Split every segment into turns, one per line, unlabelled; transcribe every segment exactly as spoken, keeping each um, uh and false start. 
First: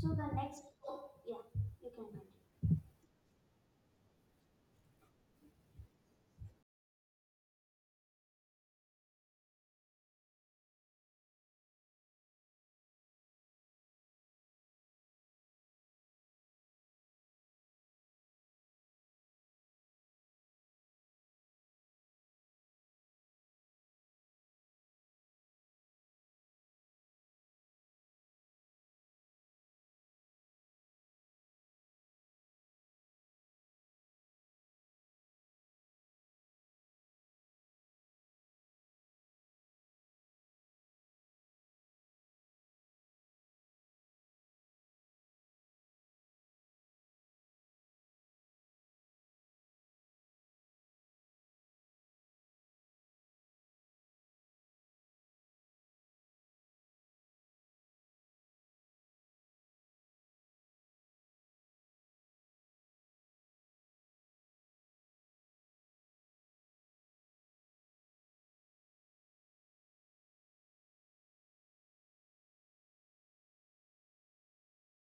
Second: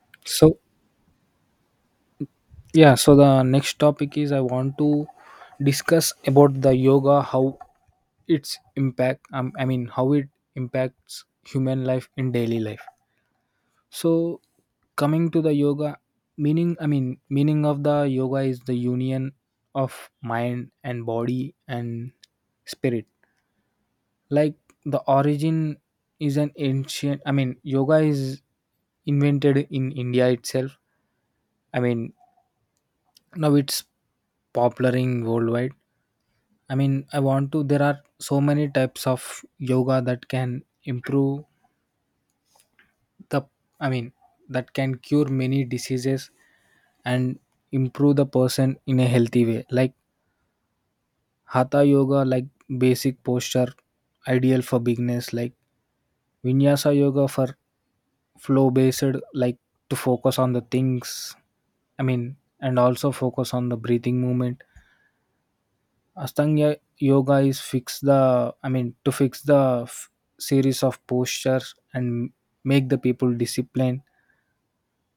So the
So
next, oh, yeah, you can continue.
yeah, so the next topic is I want to discuss about the yoga, how its impact. Um, I mean, how it impacts human life in daily life. So coming to the yoga meaning I mean meaning of the yoga is the union of mind and body and spirit. Like, the origin is an ancient. I mean yoga is invented in India itself. I mean, now it's popular in worldwide. I mean, I want to. There are so many types of yoga that can improve the. I mean, that can cure many diseases and improve the person in a healthy way. Like hatha yoga, like basic posture, ideal for beginners. Like vinyasa yoga for flow based, like to focus on the things. I mean, and also focus on the breathing movement. Astanga yoga is fix the I mean to fix the f- series of postures and make the people disciplined.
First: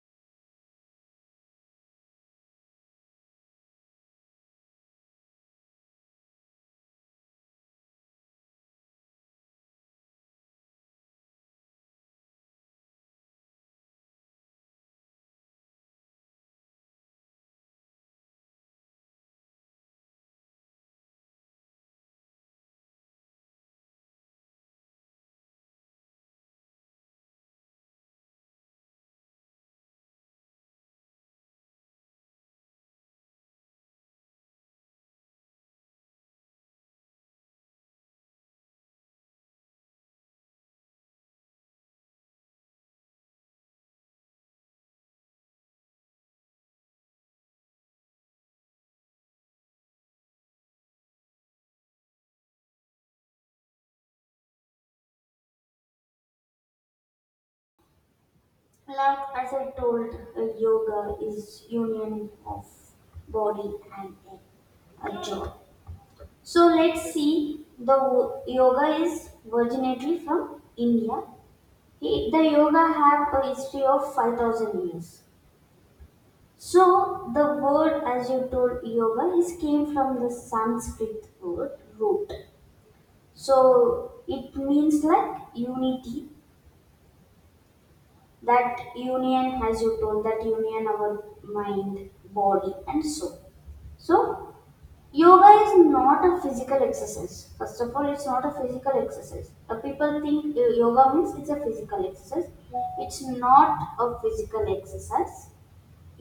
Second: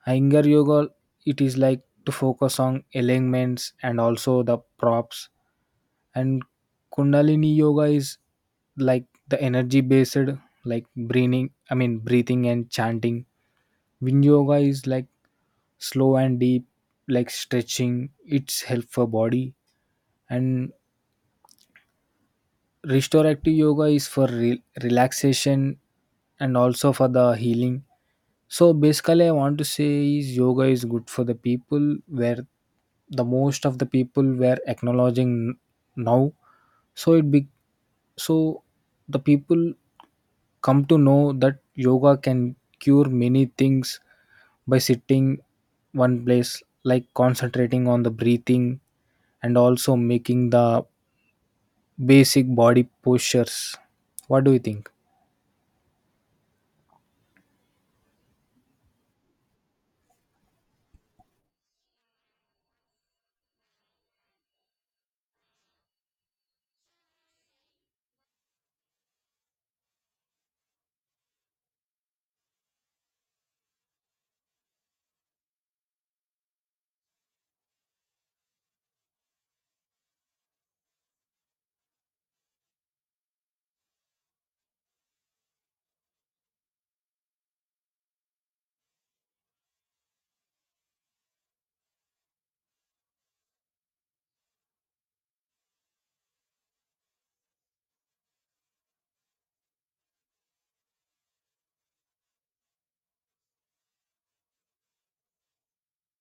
Iyengar yoga, it is like to focus on alignments and also the props. And Kundalini yoga is like the energy based, like breathing I mean breathing and chanting. Wind yoga is like slow and deep, like stretching. It's help for body. And restorative yoga is for re- relaxation and also for the healing. So basically, I want to say is yoga is good for the people, where the most of the people were acknowledging now. So it be so the people come to know that yoga can cure many things by sitting one place, like concentrating on the breathing and also making the basic body postures. What do you think?
Like as I told, uh, yoga is union of body and a, a joy. So let's see. The wo- yoga is originally from India. He, the yoga have a history of five thousand years. So the word, as you told, yoga is came from the Sanskrit word root. So it means like unity that union as you told that union our mind body and soul. So yoga is not a physical exercise. First of all, it's not a physical exercise. Uh, people think uh, yoga means it's a physical exercise. It's not a physical exercise.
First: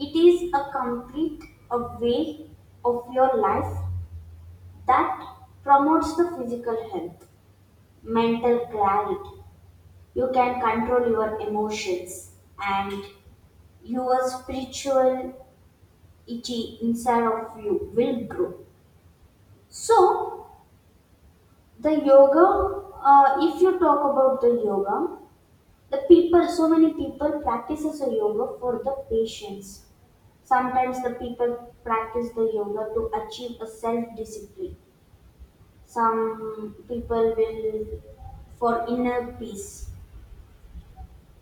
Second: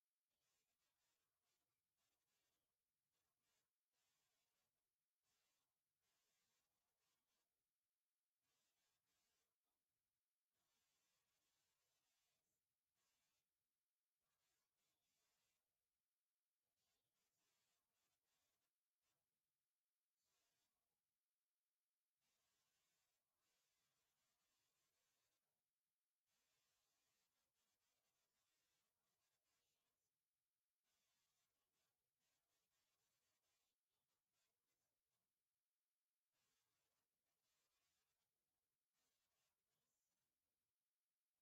It is a complete a way of your life that promotes the physical health, mental clarity. You can control your emotions and your spirituality inside of you will grow. So, the yoga, uh, if you talk about the yoga, the people, so many people practices a yoga for the patience. Sometimes the people practice the yoga to achieve a self-discipline. Some people will for inner peace.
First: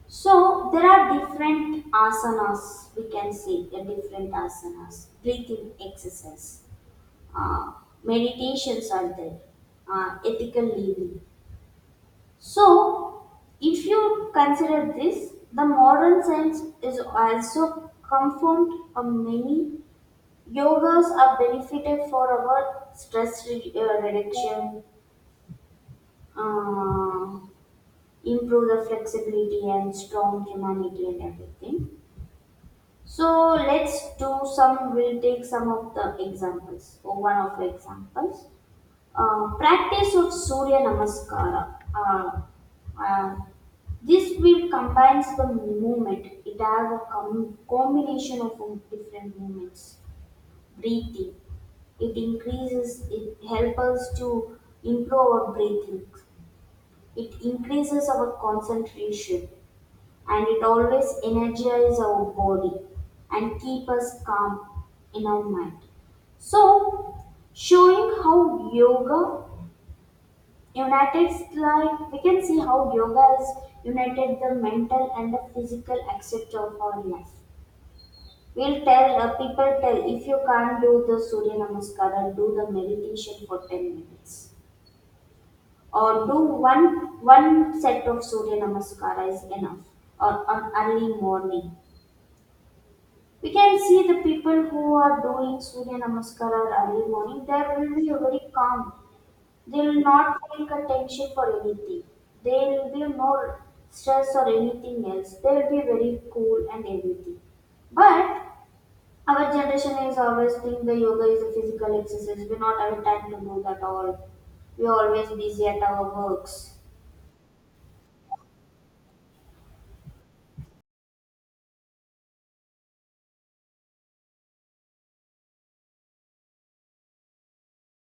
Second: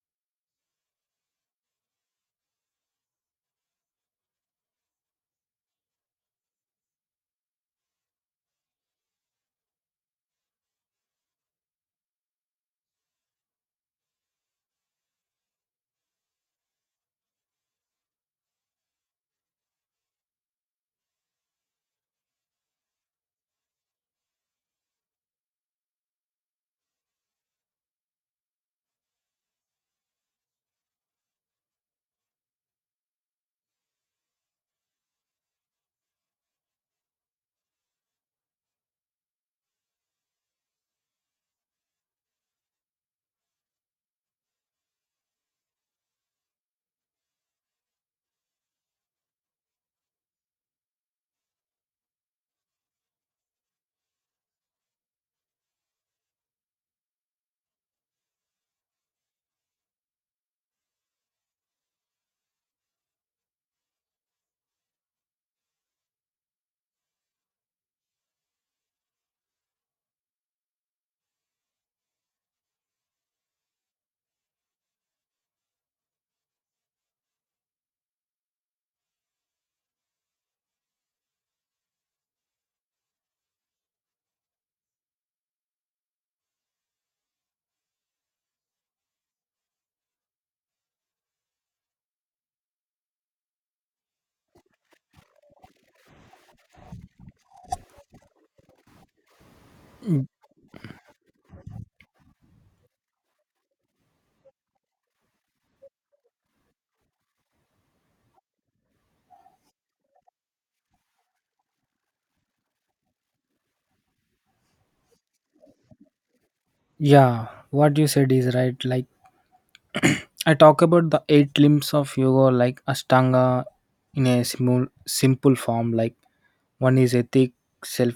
So there are different asanas, we can say the different asanas, breathing exercise. uh, Meditations are there, uh, ethical living. So, if you consider this, the modern science is also confirmed of many yogas are benefited for our stress re- uh, reduction, uh, improve the flexibility and strong humanity and everything. So let's do some. We'll take some of the examples or one of the examples. Uh, practice of Surya Namaskara. Uh, uh, this will combines the movement. It has a com- combination of different movements. Breathing. It increases. It helps us to improve our breathing. It increases our concentration, and it always energizes our body and keep us calm in our mind. So, showing how yoga united, like we can see how yoga has united the mental and the physical aspect of our life. We'll tell, uh, people tell, if you can't do the surya namaskara, do the meditation for ten minutes, or do one one set of surya namaskara is enough, or on early morning we can see the people who are doing surya namaskara early morning, they will be very calm. They will not take attention for anything. There will be no stress or anything else. They will be very cool and everything. But our generation is always think the yoga is a physical exercise. We not have time to do that all. We are always busy at our works.
Yeah, what you said is right. Like, I talk about the eight limbs of yoga, like Ashtanga, in a simple, simple form. Like, one is ethic, self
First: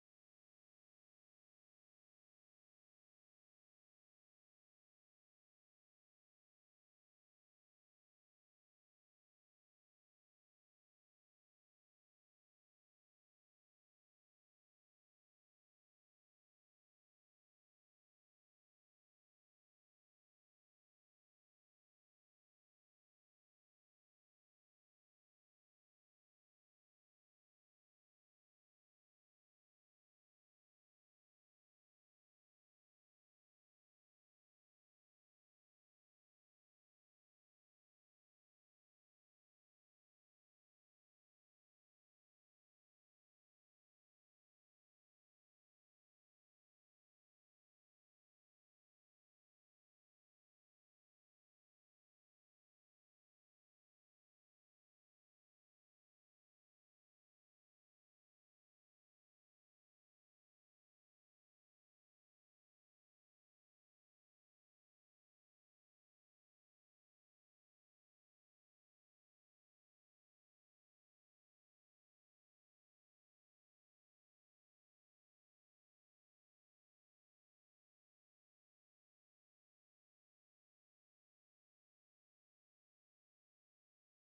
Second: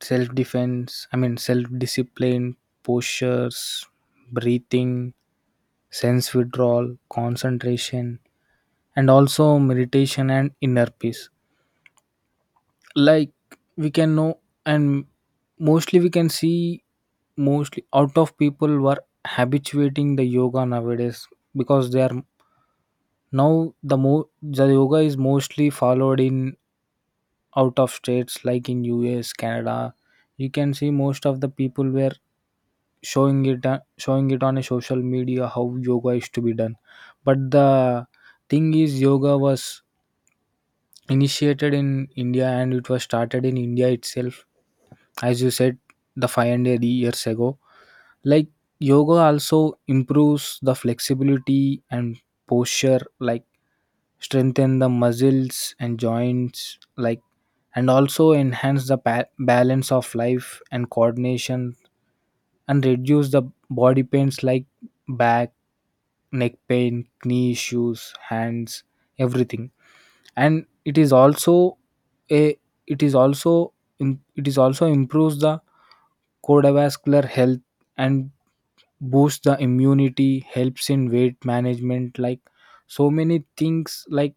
self defense. I mean, self discipline, postures, breathing, sense withdrawal, concentration, and also meditation and inner peace. Like, we can know. And mostly we can see, mostly out of people were habituating the yoga nowadays, because they are now. The more the yoga is mostly followed in out of states, like in US, Canada. You can see most of the people were showing it uh, showing it on a social media, how yoga is to be done. But the thing is, yoga was initiated in India and it was started in India itself. As you said, the five hundred years ago. Like, yoga also improves the flexibility and posture, like strengthen the muscles and joints. Like, and also enhance the pa- balance of life and coordination. And reduce the body pains, like back, neck pain, knee issues, hands, everything. And it is also a it is also im- it is also improves the cardiovascular health and boosts the immunity, helps in weight management, like so many things. Like,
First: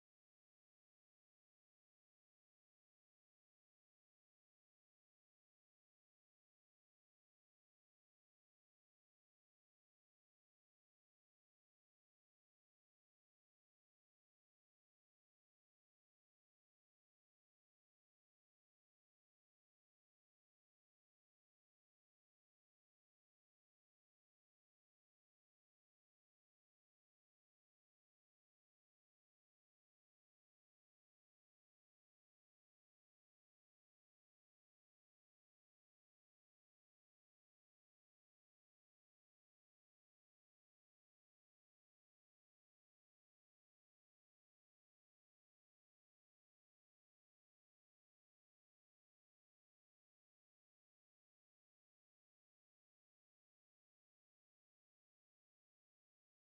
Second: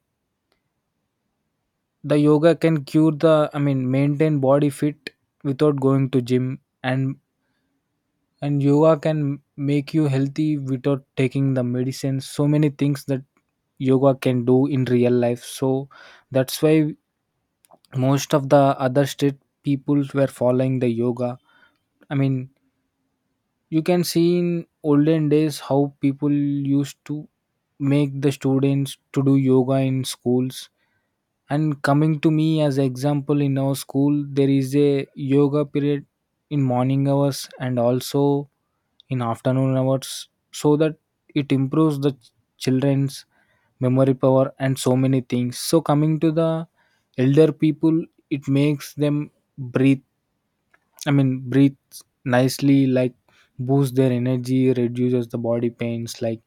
the yoga can cure the I mean maintain body fit without going to gym. And and yoga can make you healthy without taking the medicine. So many things that yoga can do in real life. So that's why most of the other state people were following the yoga. I mean, you can see in olden days how people used to make the students to do yoga in schools. And coming to me as example, in our school there is a yoga period in morning hours and also in afternoon hours, so that it improves the children's memory power and so many things. So coming to the elder people, it makes them breathe I mean, breathe nicely, like boost their energy, reduces the body pains, like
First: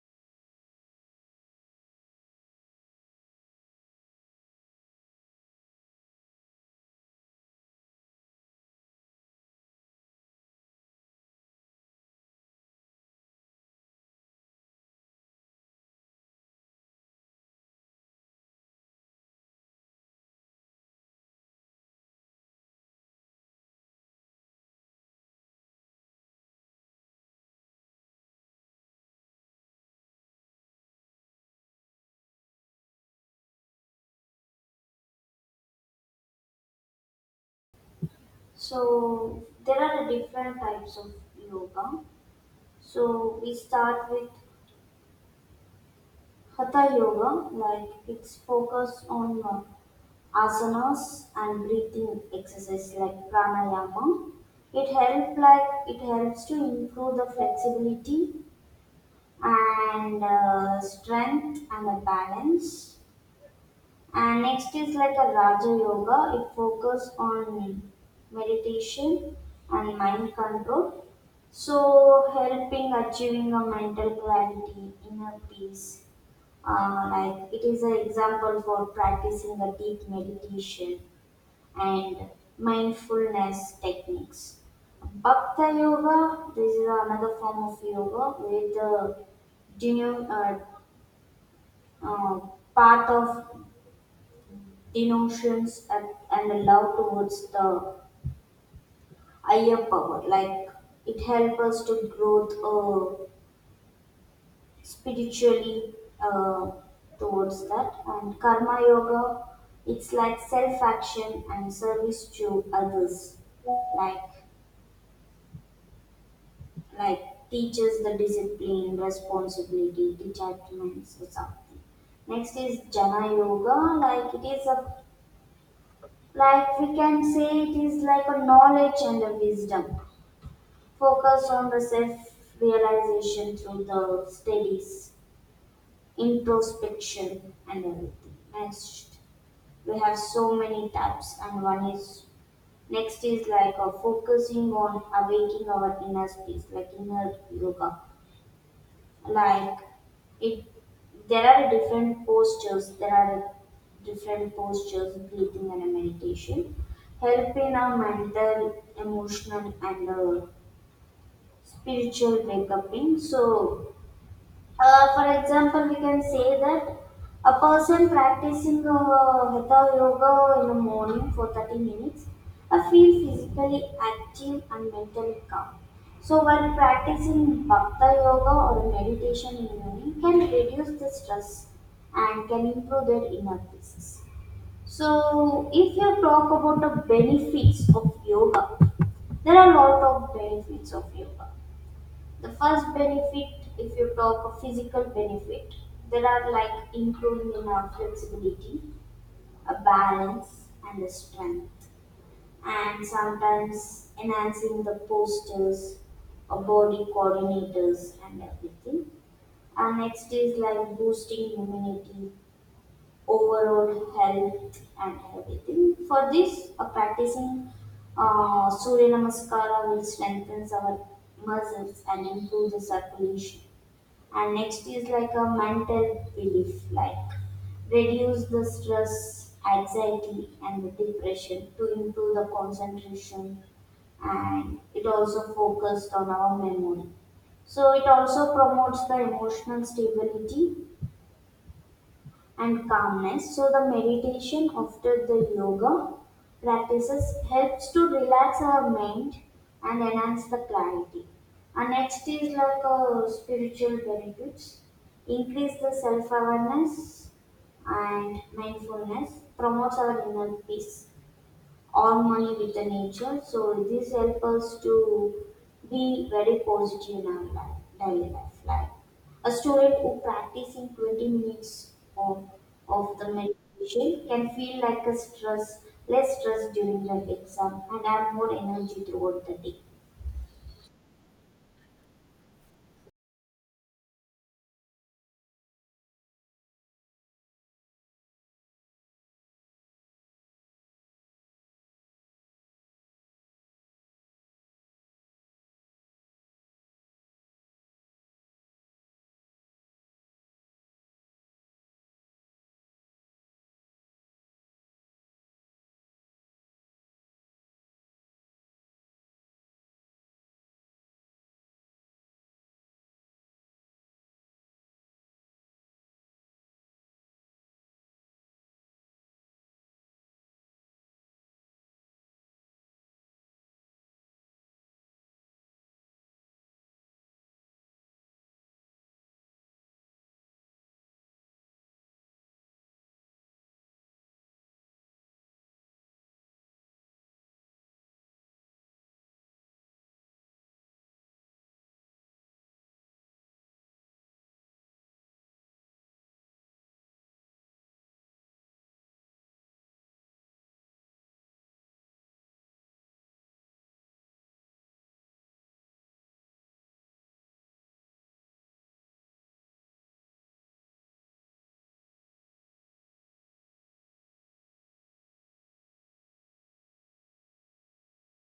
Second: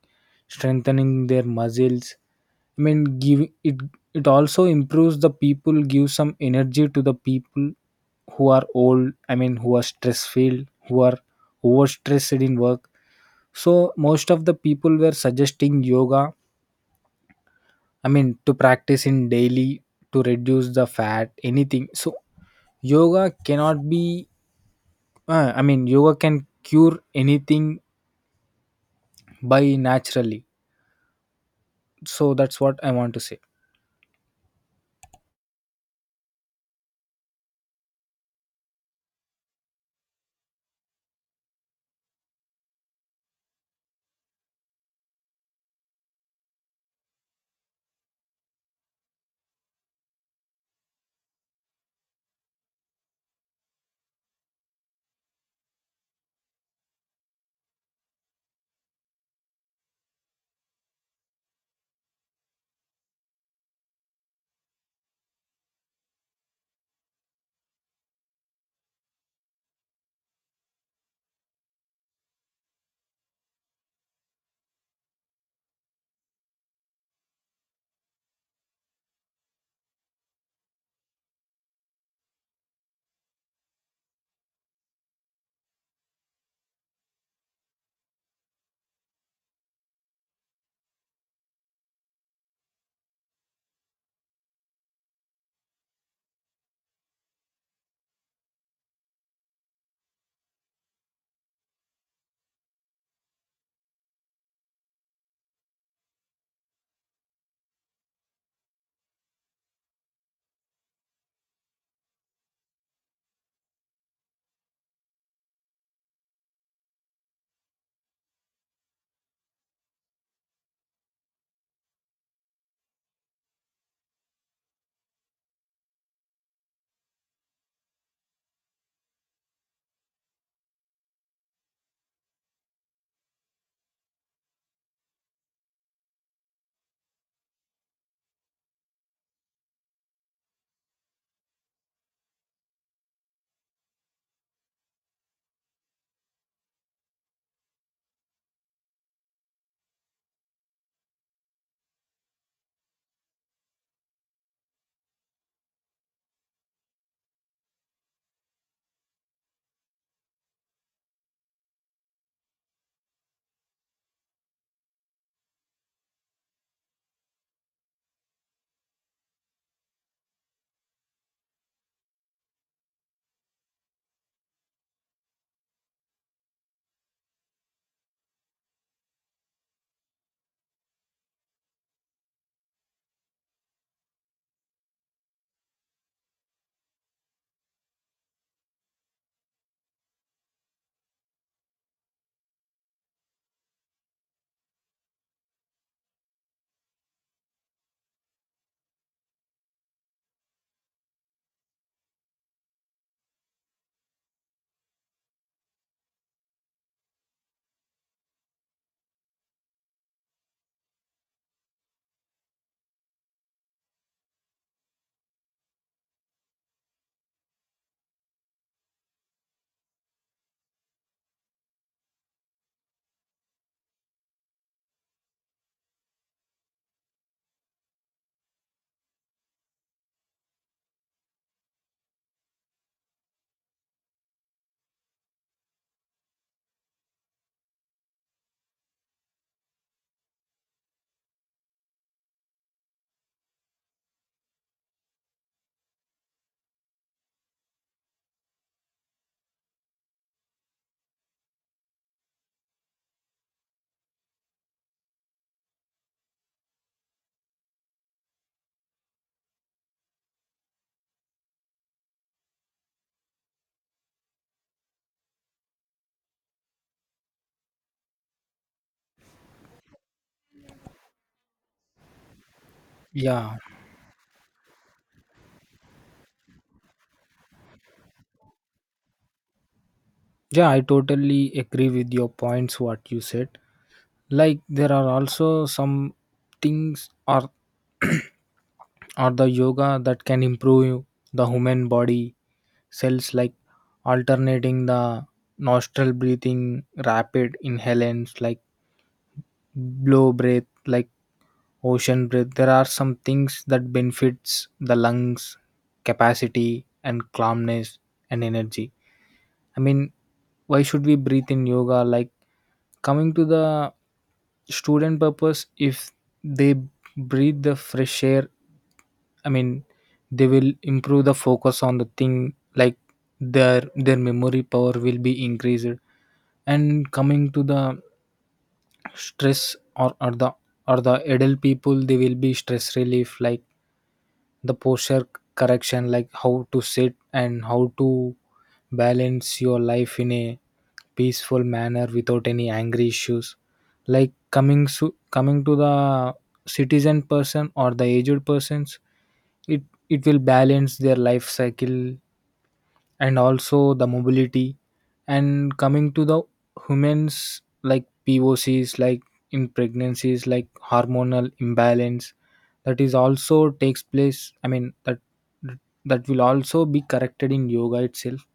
strengthening their muscles. I mean, give it. It also improves the people, gives some energy to the people who are old. I mean, who are stress filled, who are overstressed in work. So most of the people were suggesting yoga. I mean, to practice in daily to reduce the fat, anything. So yoga cannot be. Uh, I mean, yoga can cure anything by naturally. So that's what I want to say.
So there are different types of yoga. So we start with hatha yoga, like it's focused on uh, asanas and breathing exercise like pranayama. It help like it helps to improve the flexibility and uh, strength and the balance. And next is like a raja yoga, it focuses on meditation and mind control, so helping achieving a mental clarity, inner peace. Uh, like it is an example for practicing the deep meditation and mindfulness techniques. Bhakta Yoga, this is another form of yoga where the denu- uh, uh, path of denotions and, and the love towards the higher power. Like it helps us to grow uh, spiritually uh, towards that. And Karma Yoga, it's like self action and service to others. Like like teaches the discipline, responsibility, detachments or something. Next is Jana Yoga, like it is a like we can say it is like a knowledge and a wisdom. Focus on the self realization through the studies, introspection and everything. Next we have so many types and one is next is like a focusing on awakening our inner space like inner yoga. Like it, there are different postures there are different postures, breathing and meditation, help in our mental, emotional and uh, spiritual wake uping. So, uh, for example, we can say that a person practicing uh, hatha yoga in the morning for thirty minutes uh, feel physically active and mentally calm. So, while practicing bhakti yoga or meditation in the morning can reduce the stress and can improve their inner peace. So, if you talk about the benefits of yoga, there are a lot of benefits of yoga. The first benefit, if you talk of physical benefit, there are like including in our flexibility, a balance, and a strength, and sometimes enhancing the postures, or body coordinators, and everything. And next is like boosting immunity, overall health, and everything. For this, a practicing uh, Surya Namaskara will strengthen our muscles and improve the circulation. And next is like a mental relief, like reduce the stress, anxiety and the depression, to improve the concentration, and it also focused on our memory, so it also promotes the emotional stability and calmness. So the meditation after the yoga practices helps to relax our mind and enhance the clarity. And next is like a spiritual benefits, increase the self awareness and mindfulness, promotes our inner peace, harmony with the nature. So this helps us to be very positive in our life, daily life. Like a student who practices twenty minutes of, of the
Yeah,
meditation can feel like a stress, less stress during the exam and have more energy throughout the day.
yeah, I totally agree with your points. What you said, like there are also some things or or the yoga that can improve the human body cells, like alternating the nostril breathing, rapid inhalants, like blow breath, like ocean breath. There are some things that benefits the lungs capacity and calmness and energy. I mean, why should we breathe in yoga? Like, coming to the student purpose, if they breathe the fresh air, I mean, they will improve the focus on the thing. Like, their their memory power will be increased. And coming to the stress or, or the or the adult people, they will be stress relief. Like, the posture correction, like how to sit and how to balance your life in a peaceful manner without any angry issues. Like, coming so coming to the citizen person or the aged persons, it it will balance their life cycle and also the mobility. And coming to the humans, like pocs like in pregnancies, like hormonal imbalance, that is also takes place. I mean, that that will also be corrected in yoga itself.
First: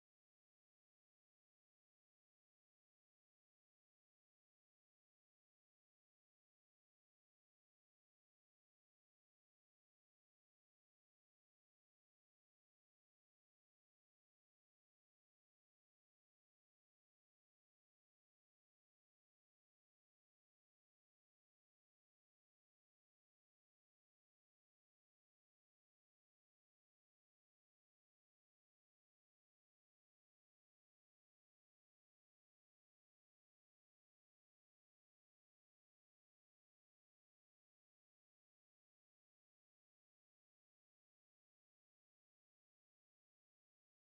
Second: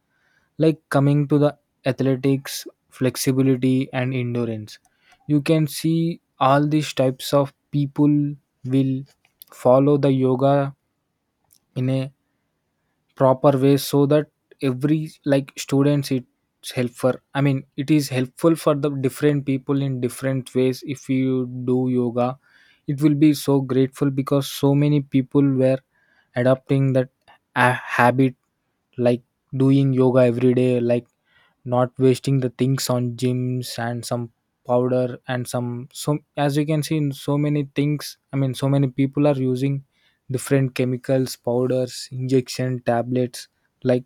Like, coming to the athletics, flexibility and endurance, you can see all these types of people will follow the yoga in a proper way. So that every, like students, it's helpful. I mean, it is helpful for the different people in different ways. If you do yoga, it will be so grateful, because so many people were adopting that uh, habit, like doing yoga every day, like not wasting the things on gyms and some powder and some. So as you can see in so many things, I mean, so many people are using different chemicals, powders, injection, tablets, like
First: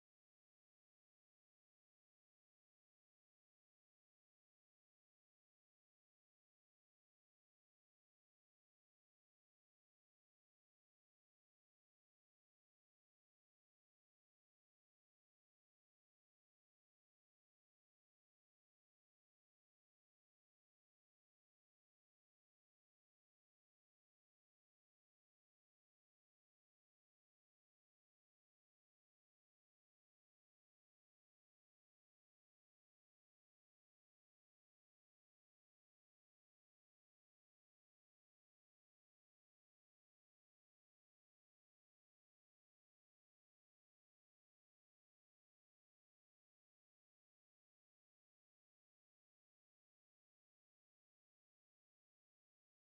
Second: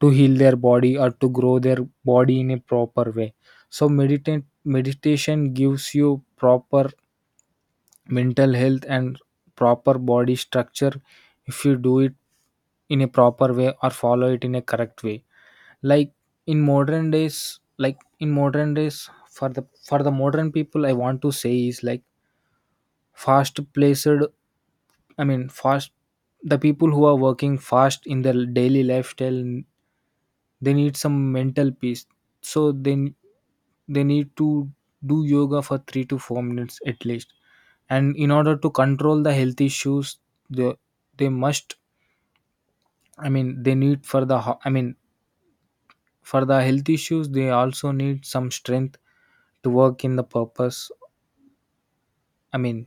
to heal their body or to grow their body in a proper way. So meditate meditation gives you proper mental health and proper body structure, if you do it in a proper way or follow it in a correct way. Like, in modern days like in modern days, for the for the modern people I want to say is like fast placed I mean fast the people who are working fast in their daily lifestyle, they need some mental peace. So they they need to do yoga for three to four minutes at least. And in order to control the health issues, they they must. I mean, they need for the ho- I mean for the health issues, they also need some strength to work in the purpose. I mean,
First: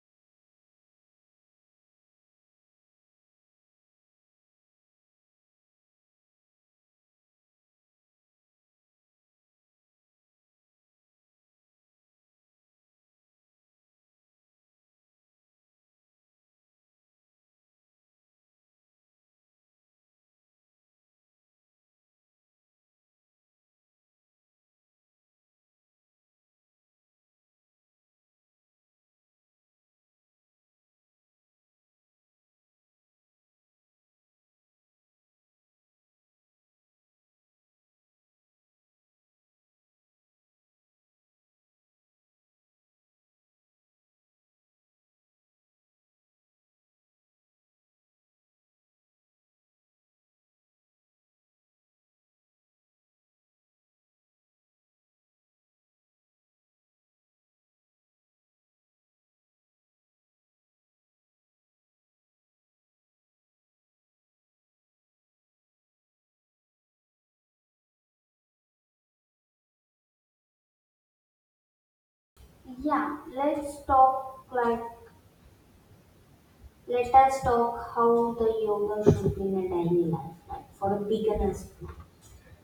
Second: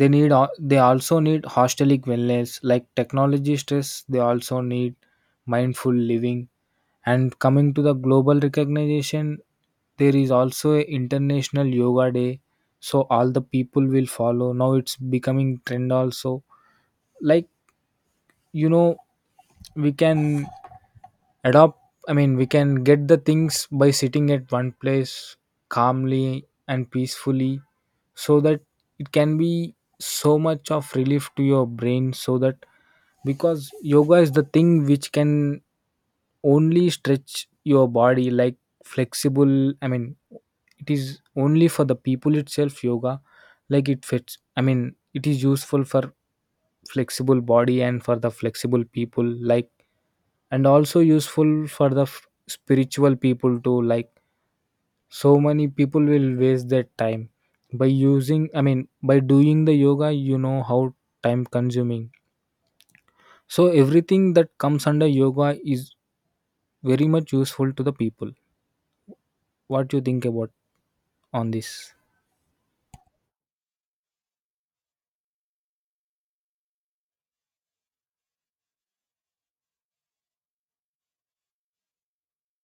they need al- they also need hostelic wellness, like technology stress. They also need mindful living. And coming to the global recognition, there is also a international yoga day. So all the people will follow. Now it's becoming trend also. Like, you know we can adopt. I mean, we can get the things by sitting at one place calmly and peacefully, so that it can be so much of relief to your brain, so that because yoga is the thing which can only stretch your body, like flexible. I mean, it is only for the people itself, yoga. Like, it fits I mean it is useful for flexible body and for the flexible people. Like, and also useful for the f- spiritual people too. Like, so many people will waste their time by using I mean by doing the yoga. You know how time consuming. So everything that comes under yoga is very much useful to the people. What do you think about on this?
Yeah, let's talk like let us talk how the yoga should be in a daily life, like for a beginner's.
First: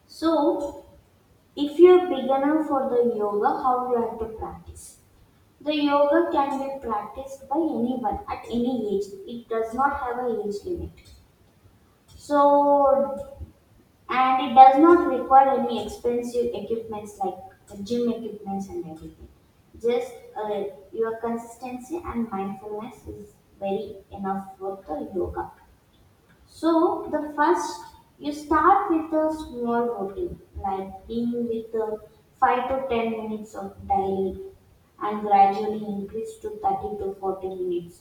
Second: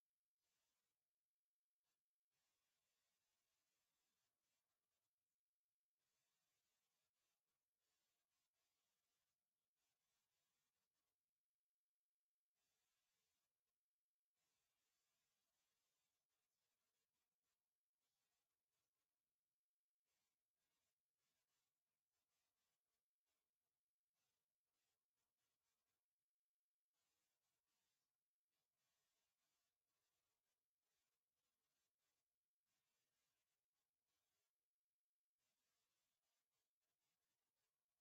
So, if you're a beginner for the yoga, how you have to practice? The yoga can be practiced by anyone at any age. It does not have a age limit. So, and it does not require any expensive equipments like gym equipments and everything. Just uh, your consistency and mindfulness is very enough for the yoga. So the first, you start with a small routine, like being with the five to ten minutes of daily and gradually increase to thirty to forty minutes.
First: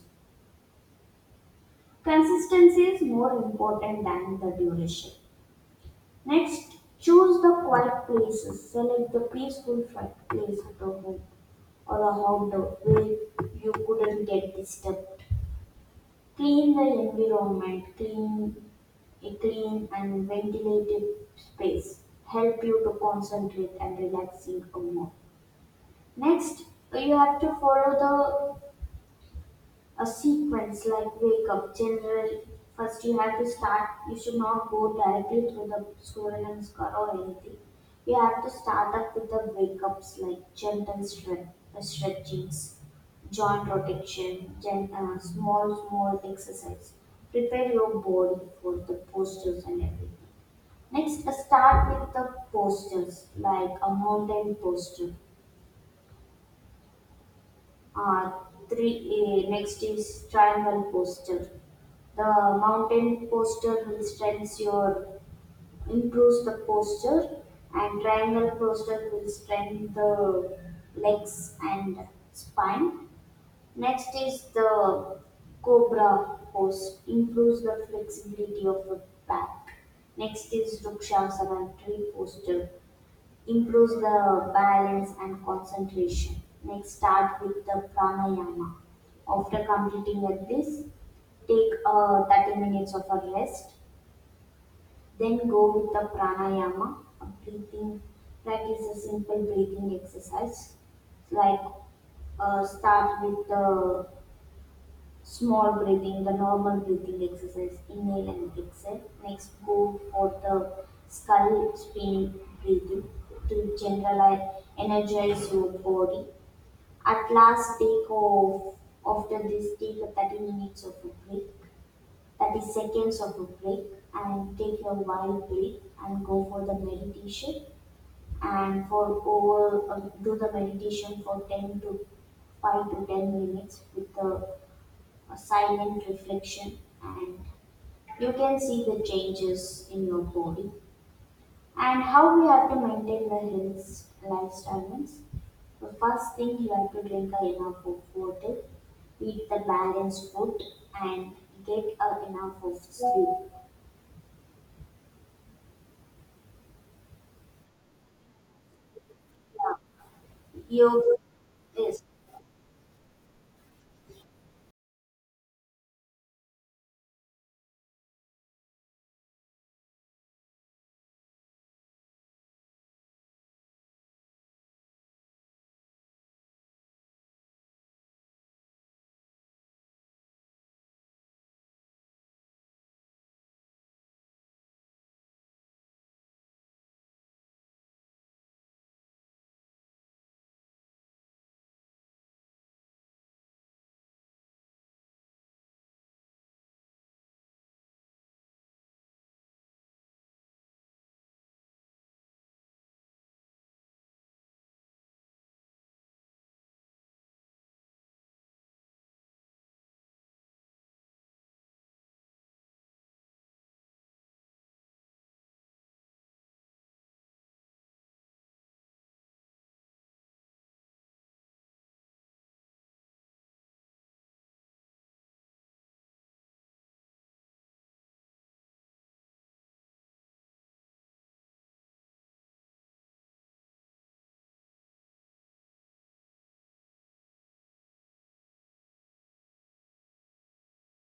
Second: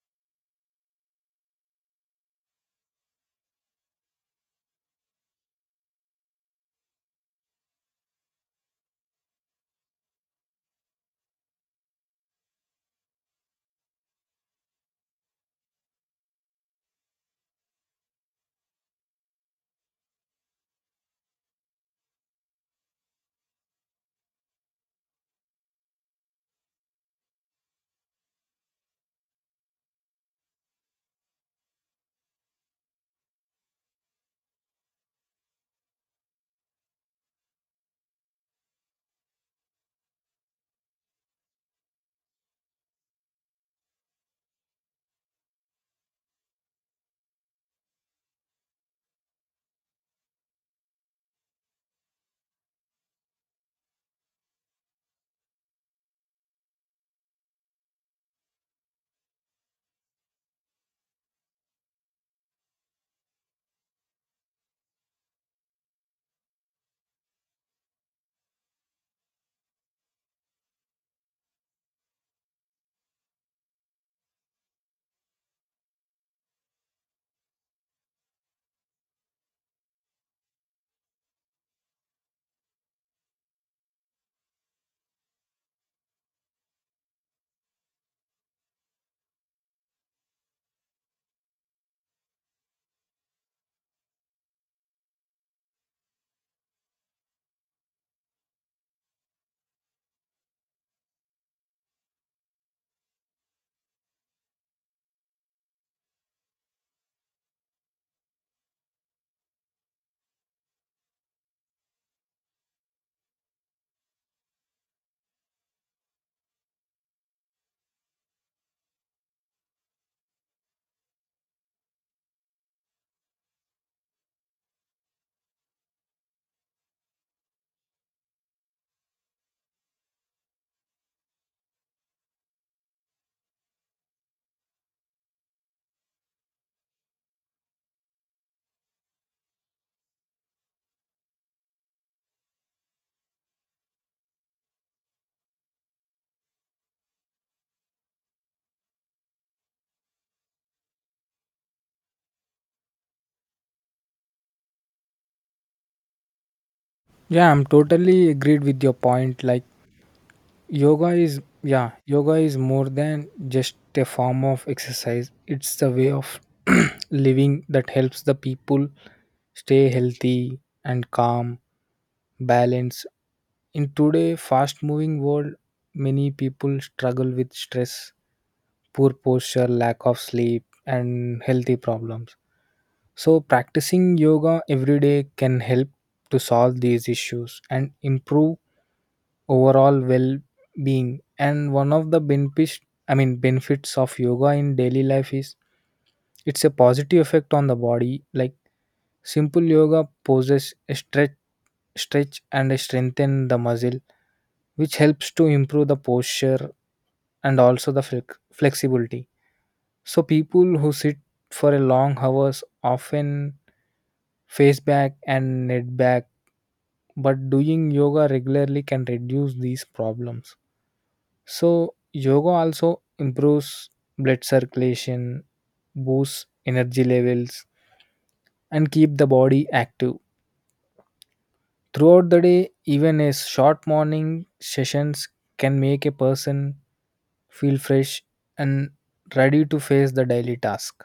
Consistency is more important than the duration. Next, choose the quiet places. Select the peaceful fi- place at a home or a outdoor where you couldn't get disturbed. Clean the environment, clean a clean and ventilated space help you to concentrate and relaxing more. Next, you have to follow a sequence like wake up generally. First, you have to start, you should not go directly through the squirrel and scar or anything. You have to start up with the wake ups like gentle stretch, uh, stretchings, joint rotation, gen, uh, small small exercise, prepare your body for the postures and everything. Next uh, start with the postures like a mountain posture, uh, three uh, next is triangle posture. The mountain posture will strengthen your, improves the posture, and triangle posture will strengthen the legs and spine. Next is the cobra pose, improves the flexibility of the back. Next is Vrukshasana tree posture, improves the balance and concentration. Next, start with the pranayama. After completing like this, take uh, thirty minutes of a rest. Then go with the pranayama, a breathing practice, a simple breathing exercise. Like, uh, start with the small breathing, the normal breathing exercise, inhale and exhale. Next, go for the skull spin breathing to generalize, energize your body. At last, take off. After this, take a thirty minutes of a break, thirty seconds of a break, and take your wild break and go for the meditation. And for over, uh, do the meditation for ten to five to ten minutes with the a silent reflection, and you can see the changes in your body and how we have to maintain the health lifestyle means the first thing you have to drink a enough of water, eat the balanced food, and get a enough of sleep.
Yeah, I'm totally agreed with your point. Like, Yoga
you
is, yeah,
yes
yoga is more than just a form of exercise. It's the way of living that helps the people stay healthy and calm, balanced. In today's fast moving world, many people struggle with stress, poor posture, lack of sleep, and healthy problems. So, practicing yoga every day can help to solve these issues and improve overall well-being. And one of the benefits I mean benefits of yoga in daily life is it's a positive effect on the body, like simple yoga poses a stretch stretch and strengthen the muscle, which helps to improve the posture and also the flex- flexibility. So people who sit for a long hours often face back and neck back, but doing yoga regularly can reduce these problems. So, yoga also improves blood circulation, boosts energy levels, and keep the body active. Throughout the day, even a short morning sessions can make a person feel fresh and ready to face the daily task.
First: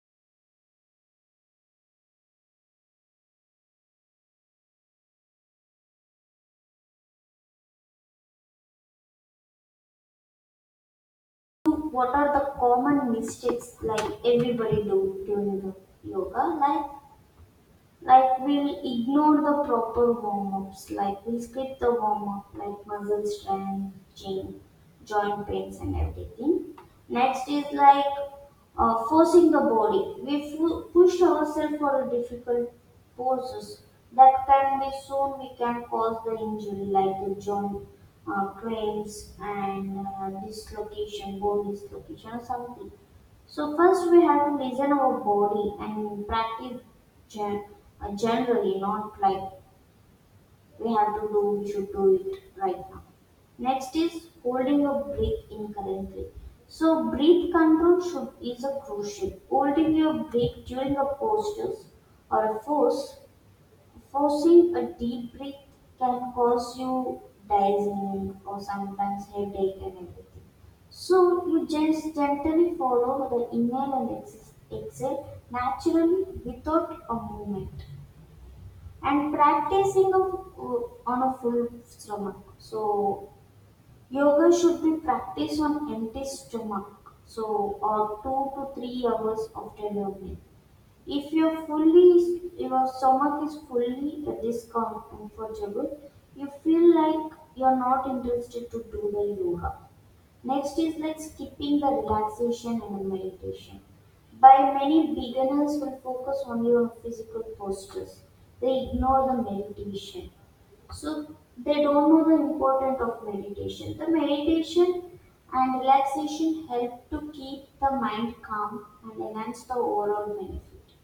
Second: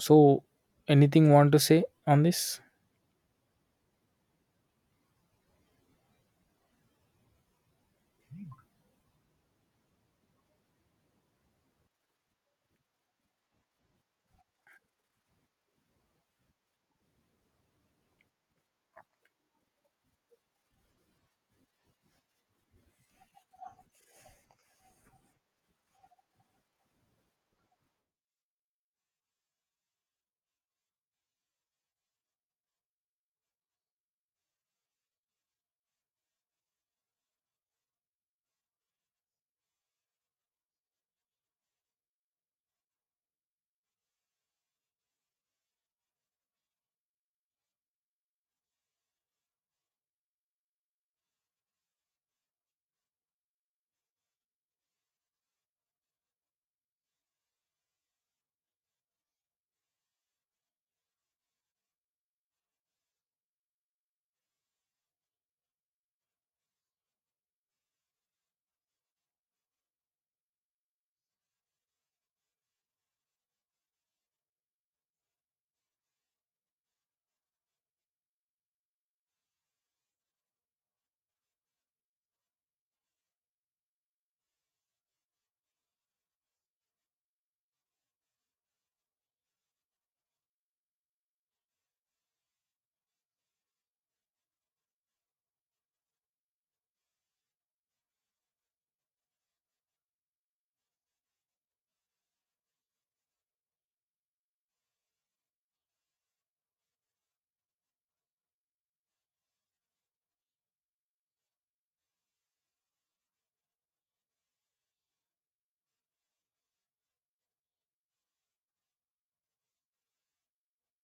So, anything want to say on this?
What are the common mistakes like everybody do during the yoga? like Like we'll ignore the proper warm-ups, like we'll skip the warm-up, like muscle stretching, joint pains and everything. Next is like, uh, forcing the body. We fu- push ourselves for a difficult poses that can be soon we can cause the injury like the joint, uh, cramps, and uh, dislocation, bone dislocation or something. So first we have to listen our body and practice gen- uh, generally, not like, we have to do, we should do it right now. Next is holding your breath incorrectly. So breath control should is a crucial. Holding your breath during a postures or a force forcing a deep breath can cause you dizziness or sometimes headache and everything. So you just gently follow the inhale and ex- exhale naturally without a movement, and practicing of, on a full stomach. So yoga should be practiced on empty stomach. So or two to three hours after your meal. If your fully, your stomach is fully discomfortable, you feel like you're not interested to do the yoga. Next is like skipping the relaxation and meditation. By many beginners will focus only on physical postures. They ignore the meditation. So they don't know the importance of meditation. The meditation and relaxation help to keep the mind calm and enhance the overall benefit,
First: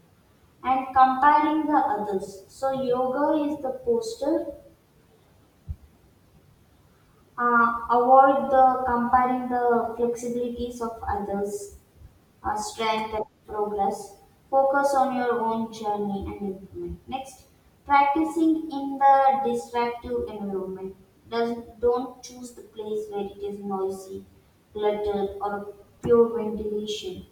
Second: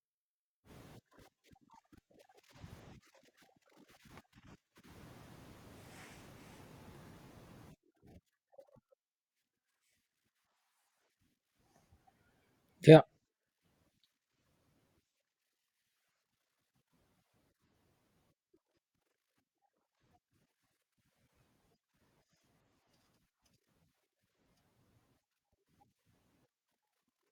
and comparing the others. So yoga is the posture. Uh, avoid the comparing the flexibilities of others, uh,
Yeah,
strength and progress. Focus on your own journey and improvement. Next, practicing in the distractive environment. Does, don't choose the place where it is noisy, cluttered, or pure ventilation.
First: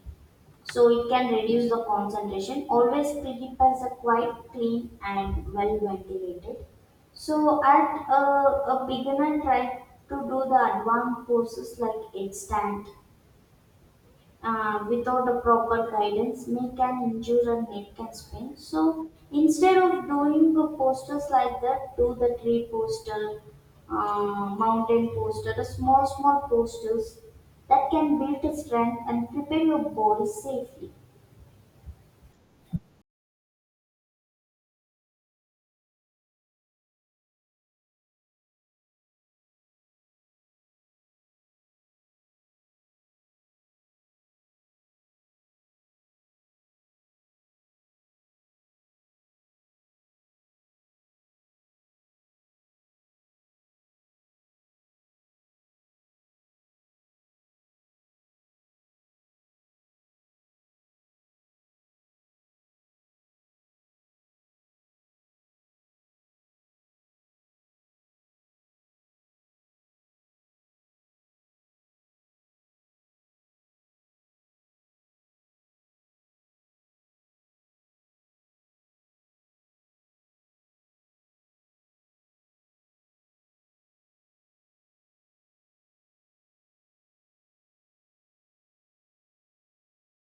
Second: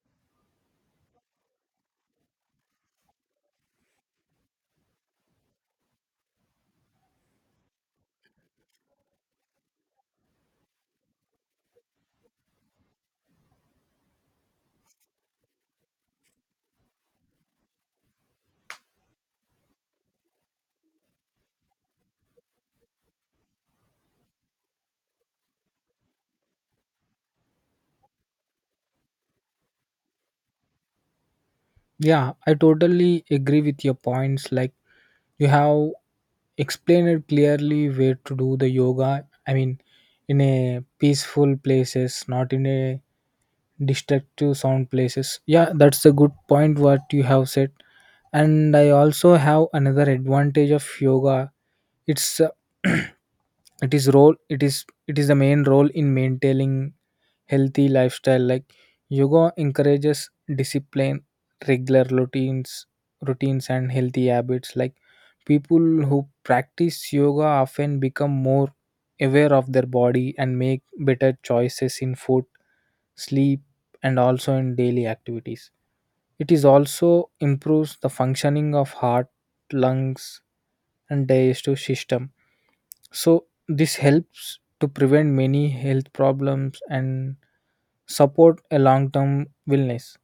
So it can reduce the concentration. Always keep as a quite clean and well ventilated. So at a, a beginner try to do the advanced courses like instant uh, without a proper guidance may can injure and neck can sprain. So instead of doing the posters like that, do the tree poster, uh, mountain poster, the small small posters that can build strength and prepare your body safely.
yeah, I totally agree with your points. Like, you have explain it clearly where to do the yoga. I mean, in a peaceful places, not in a destructive sound places. Yeah, that's a good point what you have said. And I also have another advantage of yoga. It's uh, it is role it is it is the main role in maintaining healthy lifestyle, like yoga encourages discipline, regular routines routines and healthy habits, like people who practice yoga often become more aware of their body and make better choices in food, sleep and also in daily activities. It is also improves the functioning of heart, lungs and digestive system. So this helps to prevent many health problems and support a long-term wellness.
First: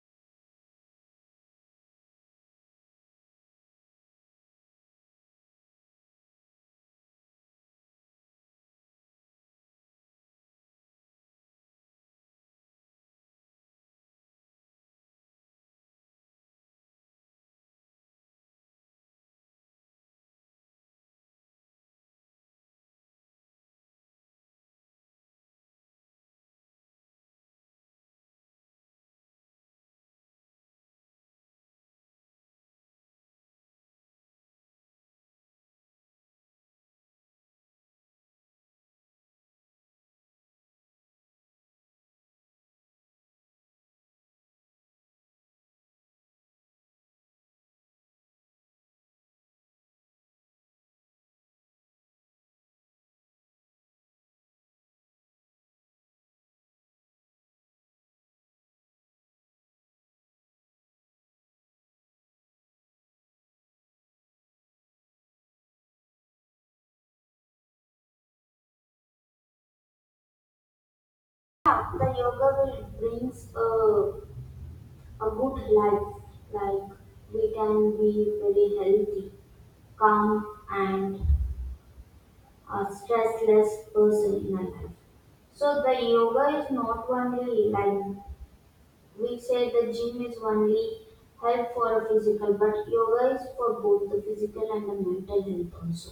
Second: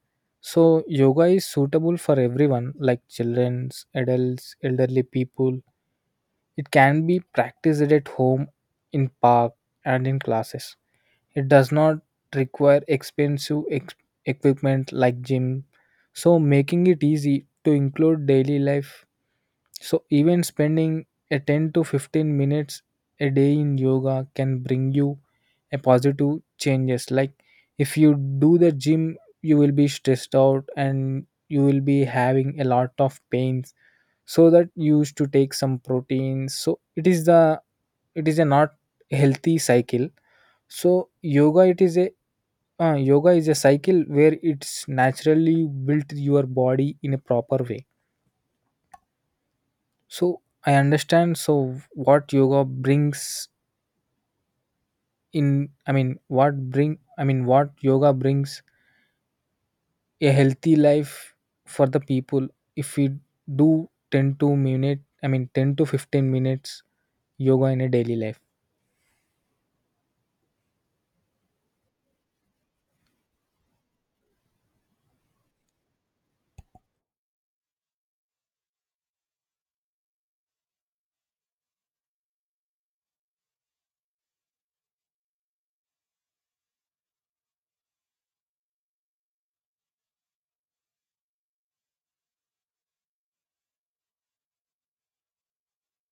So yoga is suitable for everyone like children, adults, elderly people. It can be practiced at home, in park and in classes. It does not require expensive ex- equipment like gym, so making it easy to include daily life. So even spending a ten to fifteen minutes a day in yoga can bring you a positive changes. Like, if you do the gym, you will be stressed out and you will be having a lot of pains. So that you used to take some proteins. So it is the it is a not healthy cycle. So yoga, it is a uh, yoga is a cycle where it's naturally built your body in a proper way. So I understand. So what yoga brings in, I mean, what bring, I mean, what yoga brings a healthy life for the people. If we do ten to minute, I mean, ten to fifteen minutes yoga in a daily life.
Yeah, the yoga will brings a, a good life. Like we can be very healthy, calm, and a stressless person in our life. So the yoga is not only like we say the gym is only help for physical, but yoga is for both the physical and the mental health also.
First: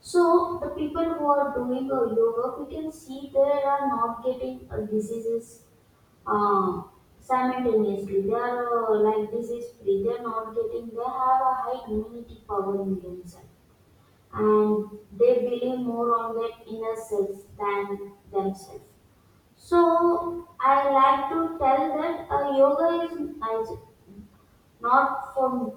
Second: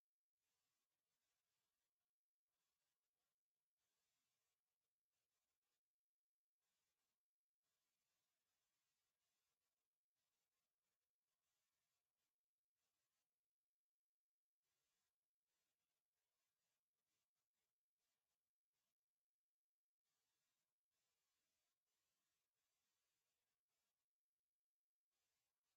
So the people who are doing a yoga, we can see they are not getting uh, diseases uh, simultaneously. They are uh, like disease free. They are not getting. They have a high immunity power in themselves, and they believe more on their inner self than themselves. So I like to tell that uh, yoga is is not for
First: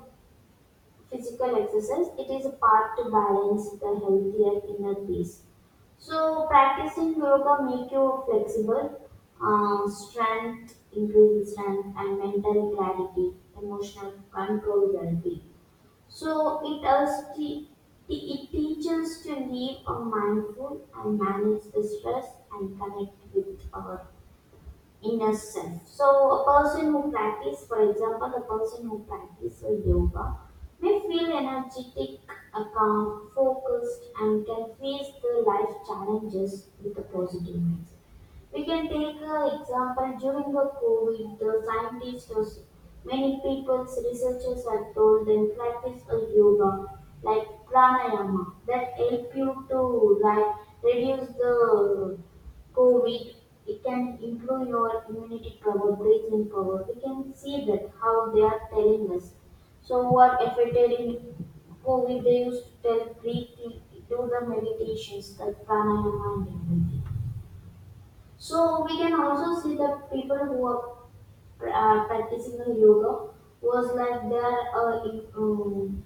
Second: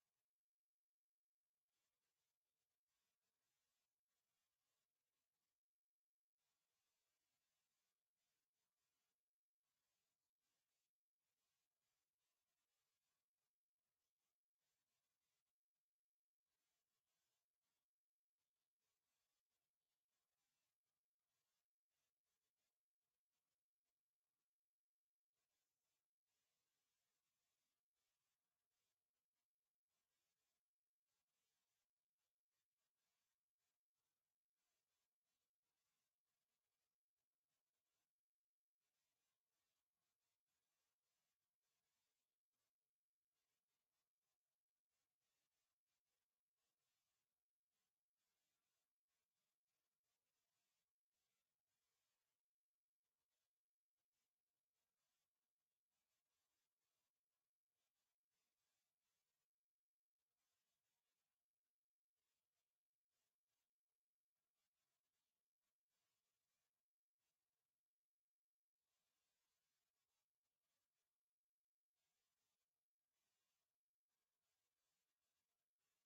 physical exercise. It is a part to balance the healthier inner peace. So practicing yoga make you flexible, um, strength, increasing strength and mental clarity, emotional control, well-being. So it us te- te- it teaches to live a mindful and manage the stress and connect with our inner self. So a person who practice, for example, a person who practice a yoga may feel energetic, uh, calm, focused, and can face the life challenges with a positive mindset. We can take an example during the COVID, the scientists, or s- many people, researchers have told them practice a yoga like pranayama that help you to like reduce the Covid. It can improve your immunity power, breathing power. We can see that how they are telling us. So what affected in COVID they used to tell breathe, do the meditations like pranayama and everything. So we can also see that people who are pra- uh, practicing the yoga was like they are uh, in- um,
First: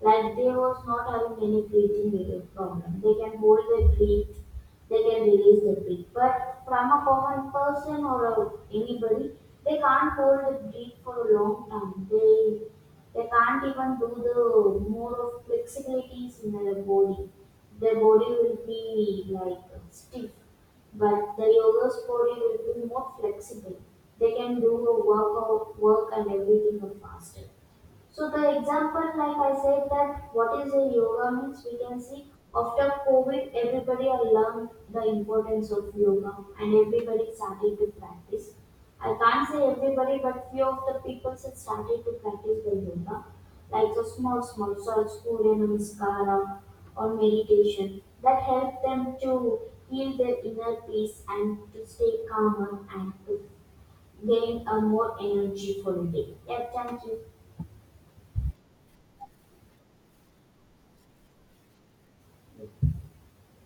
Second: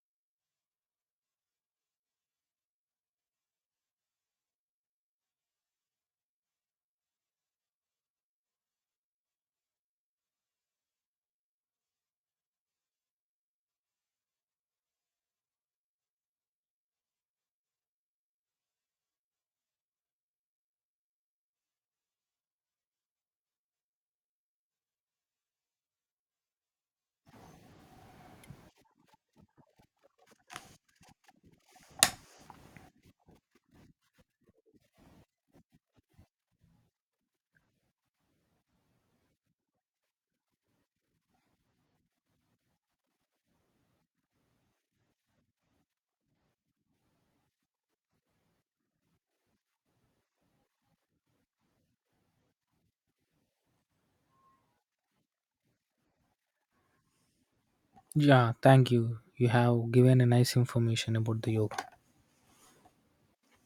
like they was not having any breathing related problem. They can hold their breath, they can release their breath. But from a common person or a, anybody, they can't hold the breath for a long time. They they can't even do the more of flexibilities in their body. Their body will be like stiff, but the yoga's body will be more flexible. They can do a workout, work and everything faster. So the example, like I said, that what is a yoga means, we can see after COVID, everybody I learned the importance of yoga and everybody started to practice. I can't say everybody, but few of the people had started to practice the yoga, like a small, small, so Surya Namaskara or meditation that help them to heal their inner peace and to stay calmer and to gain a more energy for the day. Yeah, thank you.
Yeah. Thank you. You have given a nice information about the yoga.